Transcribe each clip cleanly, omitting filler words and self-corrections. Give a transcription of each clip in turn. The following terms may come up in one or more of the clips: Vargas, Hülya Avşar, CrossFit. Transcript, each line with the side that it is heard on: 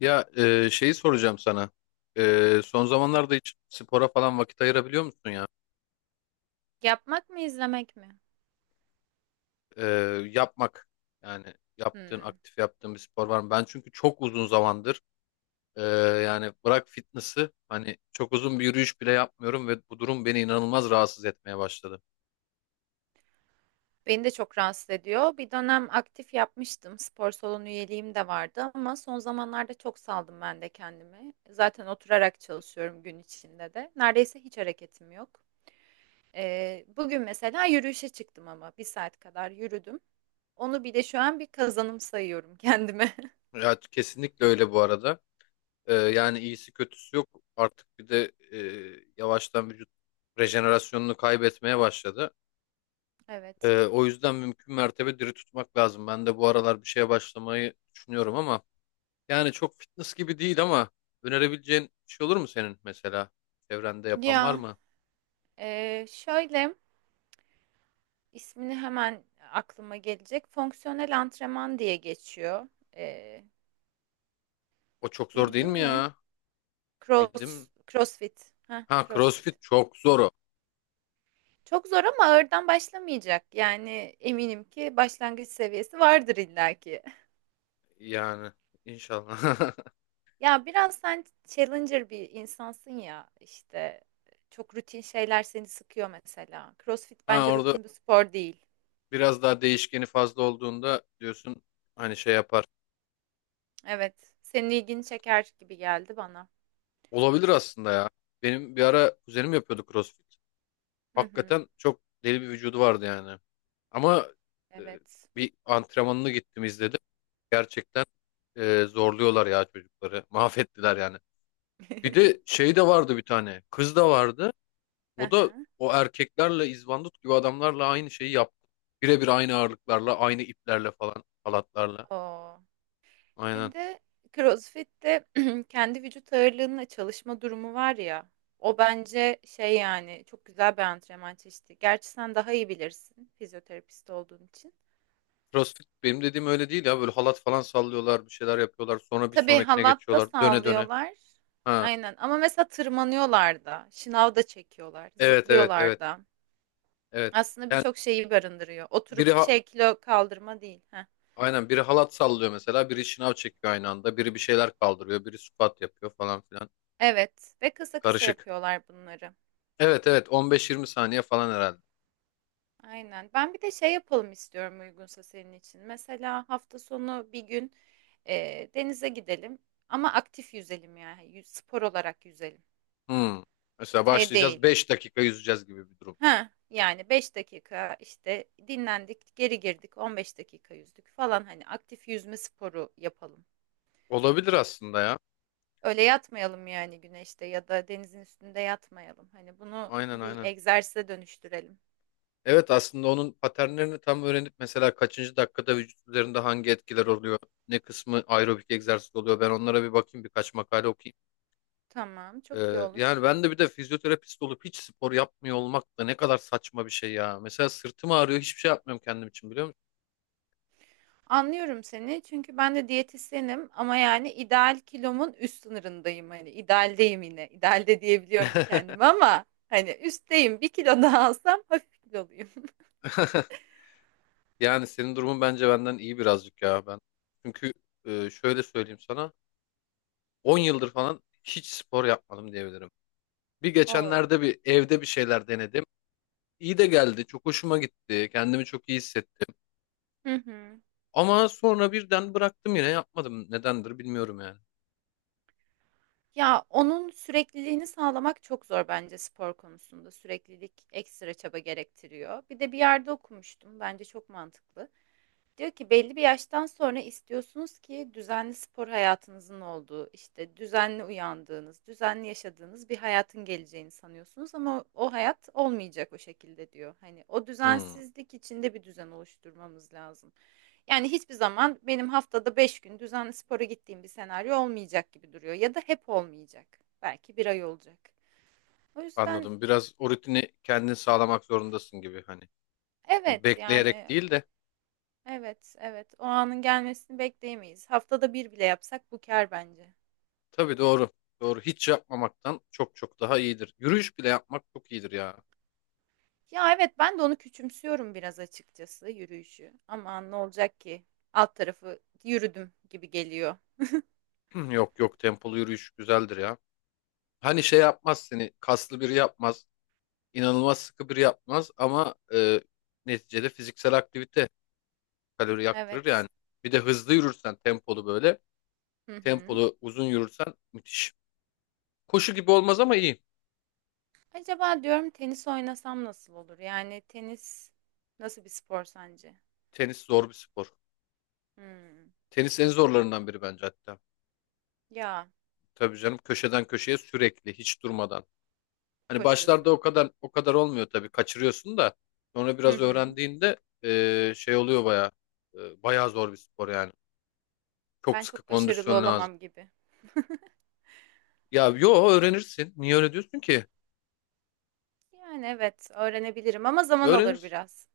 left: Ya şeyi soracağım sana. Son zamanlarda hiç spora falan vakit ayırabiliyor musun ya?
right: Yapmak mı izlemek mi?
left: E, Yapmak. Yani yaptığın
right: Hmm.
left: aktif yaptığın bir spor var mı? Ben çünkü çok uzun zamandır e, yani bırak fitness'ı, hani çok uzun bir yürüyüş bile yapmıyorum ve bu durum beni inanılmaz rahatsız etmeye başladı.
right: Beni de çok rahatsız ediyor. Bir dönem aktif yapmıştım. Spor salonu üyeliğim de vardı ama son zamanlarda çok saldım ben de kendimi. Zaten oturarak çalışıyorum gün içinde de. Neredeyse hiç hareketim yok. Bugün mesela yürüyüşe çıktım ama bir saat kadar yürüdüm. Onu bile şu an bir kazanım sayıyorum kendime.
left: Ya kesinlikle öyle bu arada. Yani iyisi kötüsü yok. Artık bir de yavaştan vücut rejenerasyonunu kaybetmeye başladı.
right: Evet.
left: O yüzden mümkün mertebe diri tutmak lazım. Ben de bu aralar bir şeye başlamayı düşünüyorum ama yani çok fitness gibi değil ama önerebileceğin bir şey olur mu senin mesela? Çevrende yapan var
right: Ya
left: mı?
right: şöyle ismini hemen aklıma gelecek. Fonksiyonel antrenman diye geçiyor. E,
left: O çok zor değil mi
right: Bildin mi?
left: ya? Bildim.
right: Cross, CrossFit. Ha,
left: Ha, CrossFit
right: CrossFit.
left: çok zor o.
right: Çok zor ama ağırdan başlamayacak. Yani eminim ki başlangıç seviyesi vardır illaki.
left: Yani inşallah.
right: Ya biraz sen challenger bir insansın ya işte çok rutin şeyler seni sıkıyor mesela. CrossFit
left: Ha,
right: bence
left: orada
right: rutin bir spor değil.
left: biraz daha değişkeni fazla olduğunda diyorsun, hani şey yapar.
right: Evet, senin ilgini çeker gibi geldi bana.
left: Olabilir aslında ya. Benim bir ara kuzenim yapıyordu CrossFit.
right: Hı hı.
left: Hakikaten çok deli bir vücudu vardı yani. Ama e,
right: Evet.
left: bir antrenmanını gittim izledim. Gerçekten zorluyorlar ya çocukları. Mahvettiler yani. Bir de şey de vardı bir tane. Kız da vardı.
right: Hı
left: O da
right: hı.
left: o erkeklerle, izbandut gibi adamlarla aynı şeyi yaptı. Birebir aynı ağırlıklarla, aynı iplerle falan, halatlarla.
right: Oo. Bir
left: Aynen.
right: de CrossFit'te kendi vücut ağırlığınla çalışma durumu var ya. O bence şey yani çok güzel bir antrenman çeşidi. Gerçi sen daha iyi bilirsin fizyoterapist olduğun için.
left: CrossFit benim dediğim öyle değil ya. Böyle halat falan sallıyorlar, bir şeyler yapıyorlar. Sonra bir
right: Tabii
left: sonrakine
right: halat da
left: geçiyorlar. Döne döne.
right: sağlıyorlar.
left: Ha.
right: Aynen ama mesela tırmanıyorlar da, şınav da çekiyorlar,
left: Evet, evet,
right: zıplıyorlar
left: evet,
right: da.
left: evet.
right: Aslında
left: Yani
right: birçok şeyi barındırıyor.
left: biri
right: Oturup
left: ha-
right: şey kilo kaldırma değil. Heh.
left: Aynen, biri halat sallıyor mesela, biri şınav çekiyor aynı anda, biri bir şeyler kaldırıyor, biri squat yapıyor falan filan.
right: Evet ve kısa kısa
left: Karışık.
right: yapıyorlar bunları.
left: Evet, evet, 15-20 saniye falan herhalde.
right: Aynen. Ben bir de şey yapalım istiyorum uygunsa senin için. Mesela hafta sonu bir gün denize gidelim ama aktif yüzelim yani. Spor olarak yüzelim.
left: Hmm. Mesela
right: Şey
left: başlayacağız,
right: değil.
left: 5 dakika yüzeceğiz gibi bir durum.
right: Ha yani 5 dakika işte dinlendik, geri girdik, 15 dakika yüzdük falan hani aktif yüzme sporu yapalım.
left: Olabilir aslında ya.
right: Öyle yatmayalım yani güneşte ya da denizin üstünde yatmayalım. Hani bunu
left: Aynen,
right: bir
left: aynen.
right: egzersize dönüştürelim.
left: Evet, aslında onun paternlerini tam öğrenip mesela kaçıncı dakikada vücut üzerinde hangi etkiler oluyor, ne kısmı aerobik egzersiz oluyor, ben onlara bir bakayım, birkaç makale okuyayım.
right: Tamam, çok iyi
left: Yani
right: olur.
left: ben de bir de fizyoterapist olup hiç spor yapmıyor olmak da ne kadar saçma bir şey ya. Mesela sırtım ağrıyor, hiçbir şey yapmıyorum kendim için, biliyor musun?
right: Anlıyorum seni çünkü ben de diyetisyenim ama yani ideal kilomun üst sınırındayım hani idealdeyim yine idealde diyebiliyorum kendime ama hani üstteyim bir kilo daha alsam hafif kiloluyum.
left: Yani senin durumun bence benden iyi birazcık ya, ben çünkü şöyle söyleyeyim sana, 10 yıldır falan hiç spor yapmadım diyebilirim. Bir
right: Oo.
left: geçenlerde bir evde bir şeyler denedim. İyi de geldi, çok hoşuma gitti, kendimi çok iyi hissettim.
right: Hı hı.
left: Ama sonra birden bıraktım, yine yapmadım, nedendir bilmiyorum yani.
right: Ya onun sürekliliğini sağlamak çok zor bence spor konusunda süreklilik ekstra çaba gerektiriyor. Bir de bir yerde okumuştum bence çok mantıklı. Diyor ki belli bir yaştan sonra istiyorsunuz ki düzenli spor hayatınızın olduğu, işte düzenli uyandığınız, düzenli yaşadığınız bir hayatın geleceğini sanıyorsunuz ama o hayat olmayacak o şekilde diyor. Hani o
left: Hmm,
right: düzensizlik içinde bir düzen oluşturmamız lazım. Yani hiçbir zaman benim haftada 5 gün düzenli spora gittiğim bir senaryo olmayacak gibi duruyor ya da hep olmayacak. Belki bir ay olacak. O yüzden
left: anladım, biraz o rutini kendin sağlamak zorundasın gibi hani. Bunu
right: evet yani.
left: bekleyerek değil de,
right: Evet, evet. O anın gelmesini bekleyemeyiz. Haftada bir bile yapsak bu kâr bence.
left: tabii, doğru. Doğru, hiç yapmamaktan çok çok daha iyidir. Yürüyüş bile yapmak çok iyidir ya.
right: Ya evet ben de onu küçümsüyorum biraz açıkçası yürüyüşü. Aman ne olacak ki? Alt tarafı yürüdüm gibi geliyor.
left: Yok yok, tempolu yürüyüş güzeldir ya. Hani şey yapmaz, seni kaslı biri yapmaz, inanılmaz sıkı biri yapmaz ama neticede fiziksel aktivite kalori yaktırır
right: Evet.
left: yani. Bir de hızlı yürürsen, tempolu böyle
right: Hı hı.
left: tempolu uzun yürürsen müthiş. Koşu gibi olmaz ama iyi.
right: Acaba diyorum tenis oynasam nasıl olur? Yani tenis nasıl bir spor sence?
left: Tenis zor bir spor.
right: Hmm.
left: Tenis en zorlarından biri bence hatta.
right: Ya
left: Tabii canım, köşeden köşeye sürekli hiç durmadan. Hani başlarda
right: koşuyorsun.
left: o kadar o kadar olmuyor tabii, kaçırıyorsun da sonra
right: Hı
left: biraz
right: hı.
left: öğrendiğinde şey oluyor bayağı. Bayağı zor bir spor yani. Çok
right: Ben
left: sıkı
right: çok başarılı
left: kondisyon lazım.
right: olamam gibi.
left: Ya yo, öğrenirsin. Niye öyle diyorsun ki?
right: Yani evet öğrenebilirim ama zaman alır
left: Öğrenirsin.
right: biraz.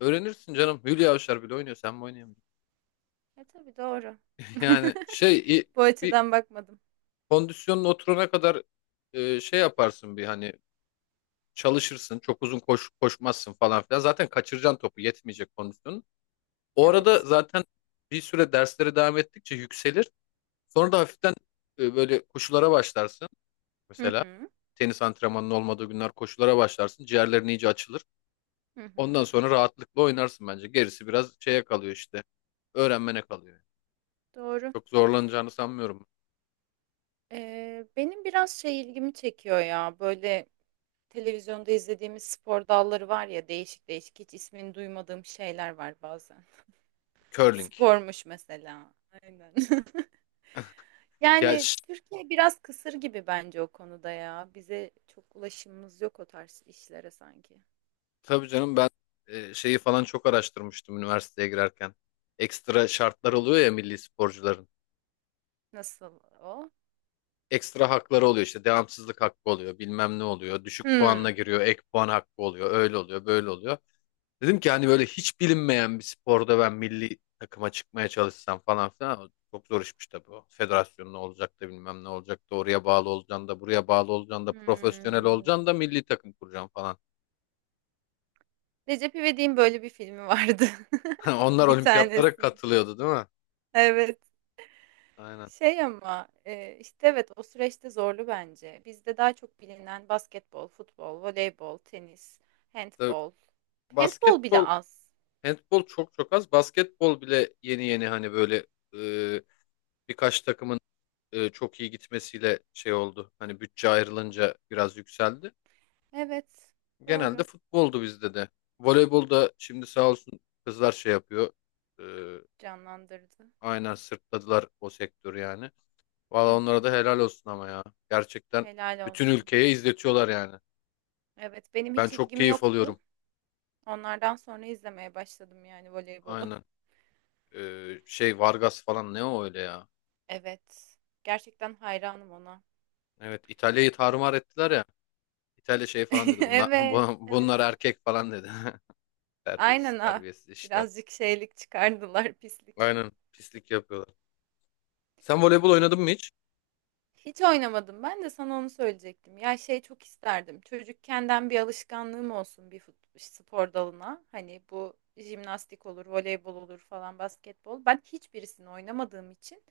left: Öğrenirsin canım. Hülya Avşar bile oynuyor. Sen mi oynayamayacaksın?
right: E tabii doğru.
left: Yani şey i-
right: Bu
left: Bir
right: açıdan bakmadım.
left: kondisyonun oturana kadar şey yaparsın bir, hani çalışırsın. Çok uzun koş, koşmazsın falan filan. Zaten kaçıracaksın topu. Yetmeyecek kondisyonun. O arada
right: Evet.
left: zaten bir süre derslere devam ettikçe yükselir. Sonra da hafiften böyle koşulara başlarsın
right: Hı
left: mesela.
right: hı.
left: Tenis antrenmanının olmadığı günler koşulara başlarsın. Ciğerlerin iyice açılır.
right: Hı
left: Ondan
right: hı.
left: sonra rahatlıkla oynarsın bence. Gerisi biraz şeye kalıyor işte. Öğrenmene kalıyor.
right: Doğru.
left: Çok zorlanacağını sanmıyorum.
right: Benim biraz şey ilgimi çekiyor ya böyle televizyonda izlediğimiz spor dalları var ya değişik değişik hiç ismini duymadığım şeyler var bazen.
left: Curling.
right: Spormuş mesela. Aynen.
left: Ya
right: Yani
left: ş-
right: Türkiye biraz kısır gibi bence o konuda ya. Bize çok ulaşımımız yok o tarz işlere sanki.
left: tabii canım, ben şeyi falan çok araştırmıştım üniversiteye girerken. Ekstra şartlar oluyor ya milli sporcuların.
right: Nasıl o?
left: Ekstra hakları oluyor işte, devamsızlık hakkı oluyor, bilmem ne oluyor, düşük puanla
right: Hmm.
left: giriyor, ek puan hakkı oluyor, öyle oluyor, böyle oluyor. Dedim ki hani böyle hiç bilinmeyen bir sporda ben milli takıma çıkmaya çalışsam falan filan, çok zor işmiş tabii o. Federasyon ne olacak da, bilmem ne olacak da, oraya bağlı olacaksın da, buraya bağlı olacaksın da, profesyonel
right: Hmm.
left: olacaksın da, milli takım kuracaksın falan.
right: Recep İvedik'in böyle bir filmi vardı.
left: Onlar
right: Bir
left: olimpiyatlara
right: tanesini.
left: katılıyordu değil mi?
right: Evet.
left: Aynen.
right: Şey ama, işte, evet, o süreçte zorlu bence. Bizde daha çok bilinen basketbol, futbol, voleybol, tenis,
left: Tabii
right: handbol. Handbol bile
left: basketbol,
right: az.
left: handbol çok çok az. Basketbol bile yeni yeni hani böyle e, birkaç takımın çok iyi gitmesiyle şey oldu. Hani bütçe ayrılınca biraz yükseldi.
right: Evet,
left: Genelde
right: doğru.
left: futboldu bizde de. Voleybolda şimdi sağ olsun kızlar şey yapıyor. Ee,
right: Canlandırdı.
left: aynen, sırtladılar o sektörü yani.
right: Hı
left: Valla
right: hı.
left: onlara da helal olsun ama ya. Gerçekten
right: Helal
left: bütün
right: olsun.
left: ülkeye izletiyorlar yani.
right: Evet, benim
left: Ben
right: hiç
left: çok
right: ilgim
left: keyif
right: yoktu.
left: alıyorum.
right: Onlardan sonra izlemeye başladım yani voleybolu.
left: Aynen. Şey Vargas falan, ne o öyle ya.
right: Evet. Gerçekten hayranım ona.
left: Evet, İtalya'yı tarumar ettiler ya. İtalya şey falan dedi. Bunlar,
right: Evet, evet.
left: bunlar erkek falan dedi. Terbiyesiz
right: Aynen ha.
left: terbiyesiz işler.
right: Birazcık şeylik çıkardılar, pislik.
left: Aynen, pislik yapıyorlar. Sen voleybol oynadın mı hiç?
right: Hiç oynamadım. Ben de sana onu söyleyecektim. Ya şey çok isterdim. Çocukkenden bir alışkanlığım olsun bir spor dalına. Hani bu jimnastik olur, voleybol olur falan, basketbol. Ben hiçbirisini oynamadığım için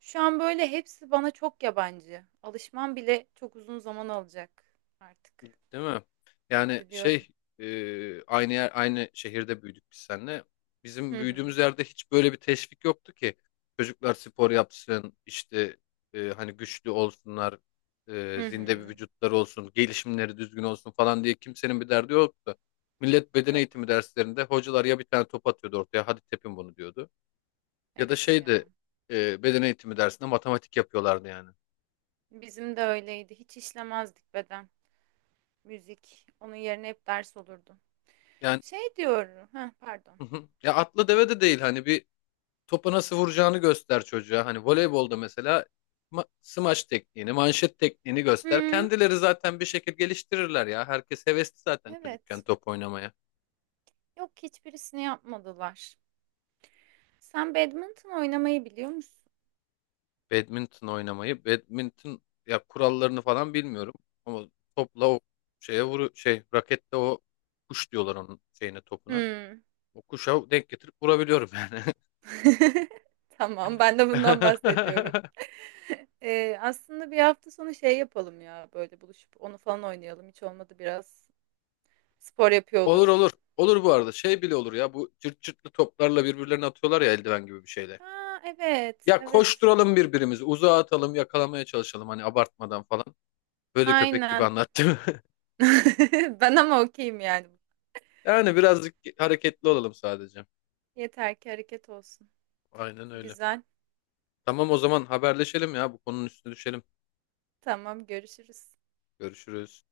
right: şu an böyle hepsi bana çok yabancı. Alışmam bile çok uzun zaman alacak artık.
left: Değil mi? Yani
right: Üzülüyorum.
left: şey, aynı yer, aynı şehirde büyüdük biz seninle. Bizim
right: Hı hı.
left: büyüdüğümüz yerde hiç böyle bir teşvik yoktu ki. Çocuklar spor yapsın işte, hani güçlü olsunlar,
right: Hı hı.
left: zinde bir vücutları olsun, gelişimleri düzgün olsun falan diye kimsenin bir derdi yoktu. Millet beden
right: Yok.
left: eğitimi derslerinde hocalar ya bir tane top atıyordu ortaya, hadi tepin bunu diyordu. Ya da
right: Evet
left: şeydi,
right: ya.
left: beden eğitimi dersinde matematik yapıyorlardı yani.
right: Bizim de öyleydi. Hiç işlemezdik beden. Müzik. Onun yerine hep ders olurdu.
left: Yani
right: Şey diyorum. Ha, pardon.
left: ya, atlı deve de değil, hani bir topa nasıl vuracağını göster çocuğa. Hani voleybolda mesela smaç tekniğini, manşet tekniğini göster.
right: Hmm,
left: Kendileri zaten bir şekilde geliştirirler ya. Herkes hevesli zaten çocukken
right: evet.
left: top oynamaya.
right: Yok hiçbirisini yapmadılar. Sen badminton oynamayı biliyor musun?
left: Badminton oynamayı, badminton ya kurallarını falan bilmiyorum ama topla o şeye vuru, şey rakette, o kuş diyorlar onun şeyine, topuna.
right: Hmm.
left: O kuşa denk getirip vurabiliyorum yani.
right: Tamam, ben de bundan bahsediyorum. Aslında bir hafta sonu şey yapalım ya böyle buluşup onu falan oynayalım. Hiç olmadı biraz spor yapıyor
left: Olur
right: oluruz.
left: olur. Olur bu arada. Şey bile olur ya, bu cırt cırtlı toplarla birbirlerine atıyorlar ya, eldiven gibi bir şeyle.
right: Aa, evet,
left: Ya
right: evet.
left: koşturalım birbirimizi, uzağa atalım, yakalamaya çalışalım hani, abartmadan falan. Böyle köpek gibi
right: Aynen.
left: anlattım.
right: Ben ama okeyim yani.
left: Yani birazcık hareketli olalım sadece.
right: Yeter ki hareket olsun.
left: Aynen öyle.
right: Güzel.
left: Tamam, o zaman haberleşelim ya, bu konunun üstüne düşelim.
right: Tamam, görüşürüz.
left: Görüşürüz.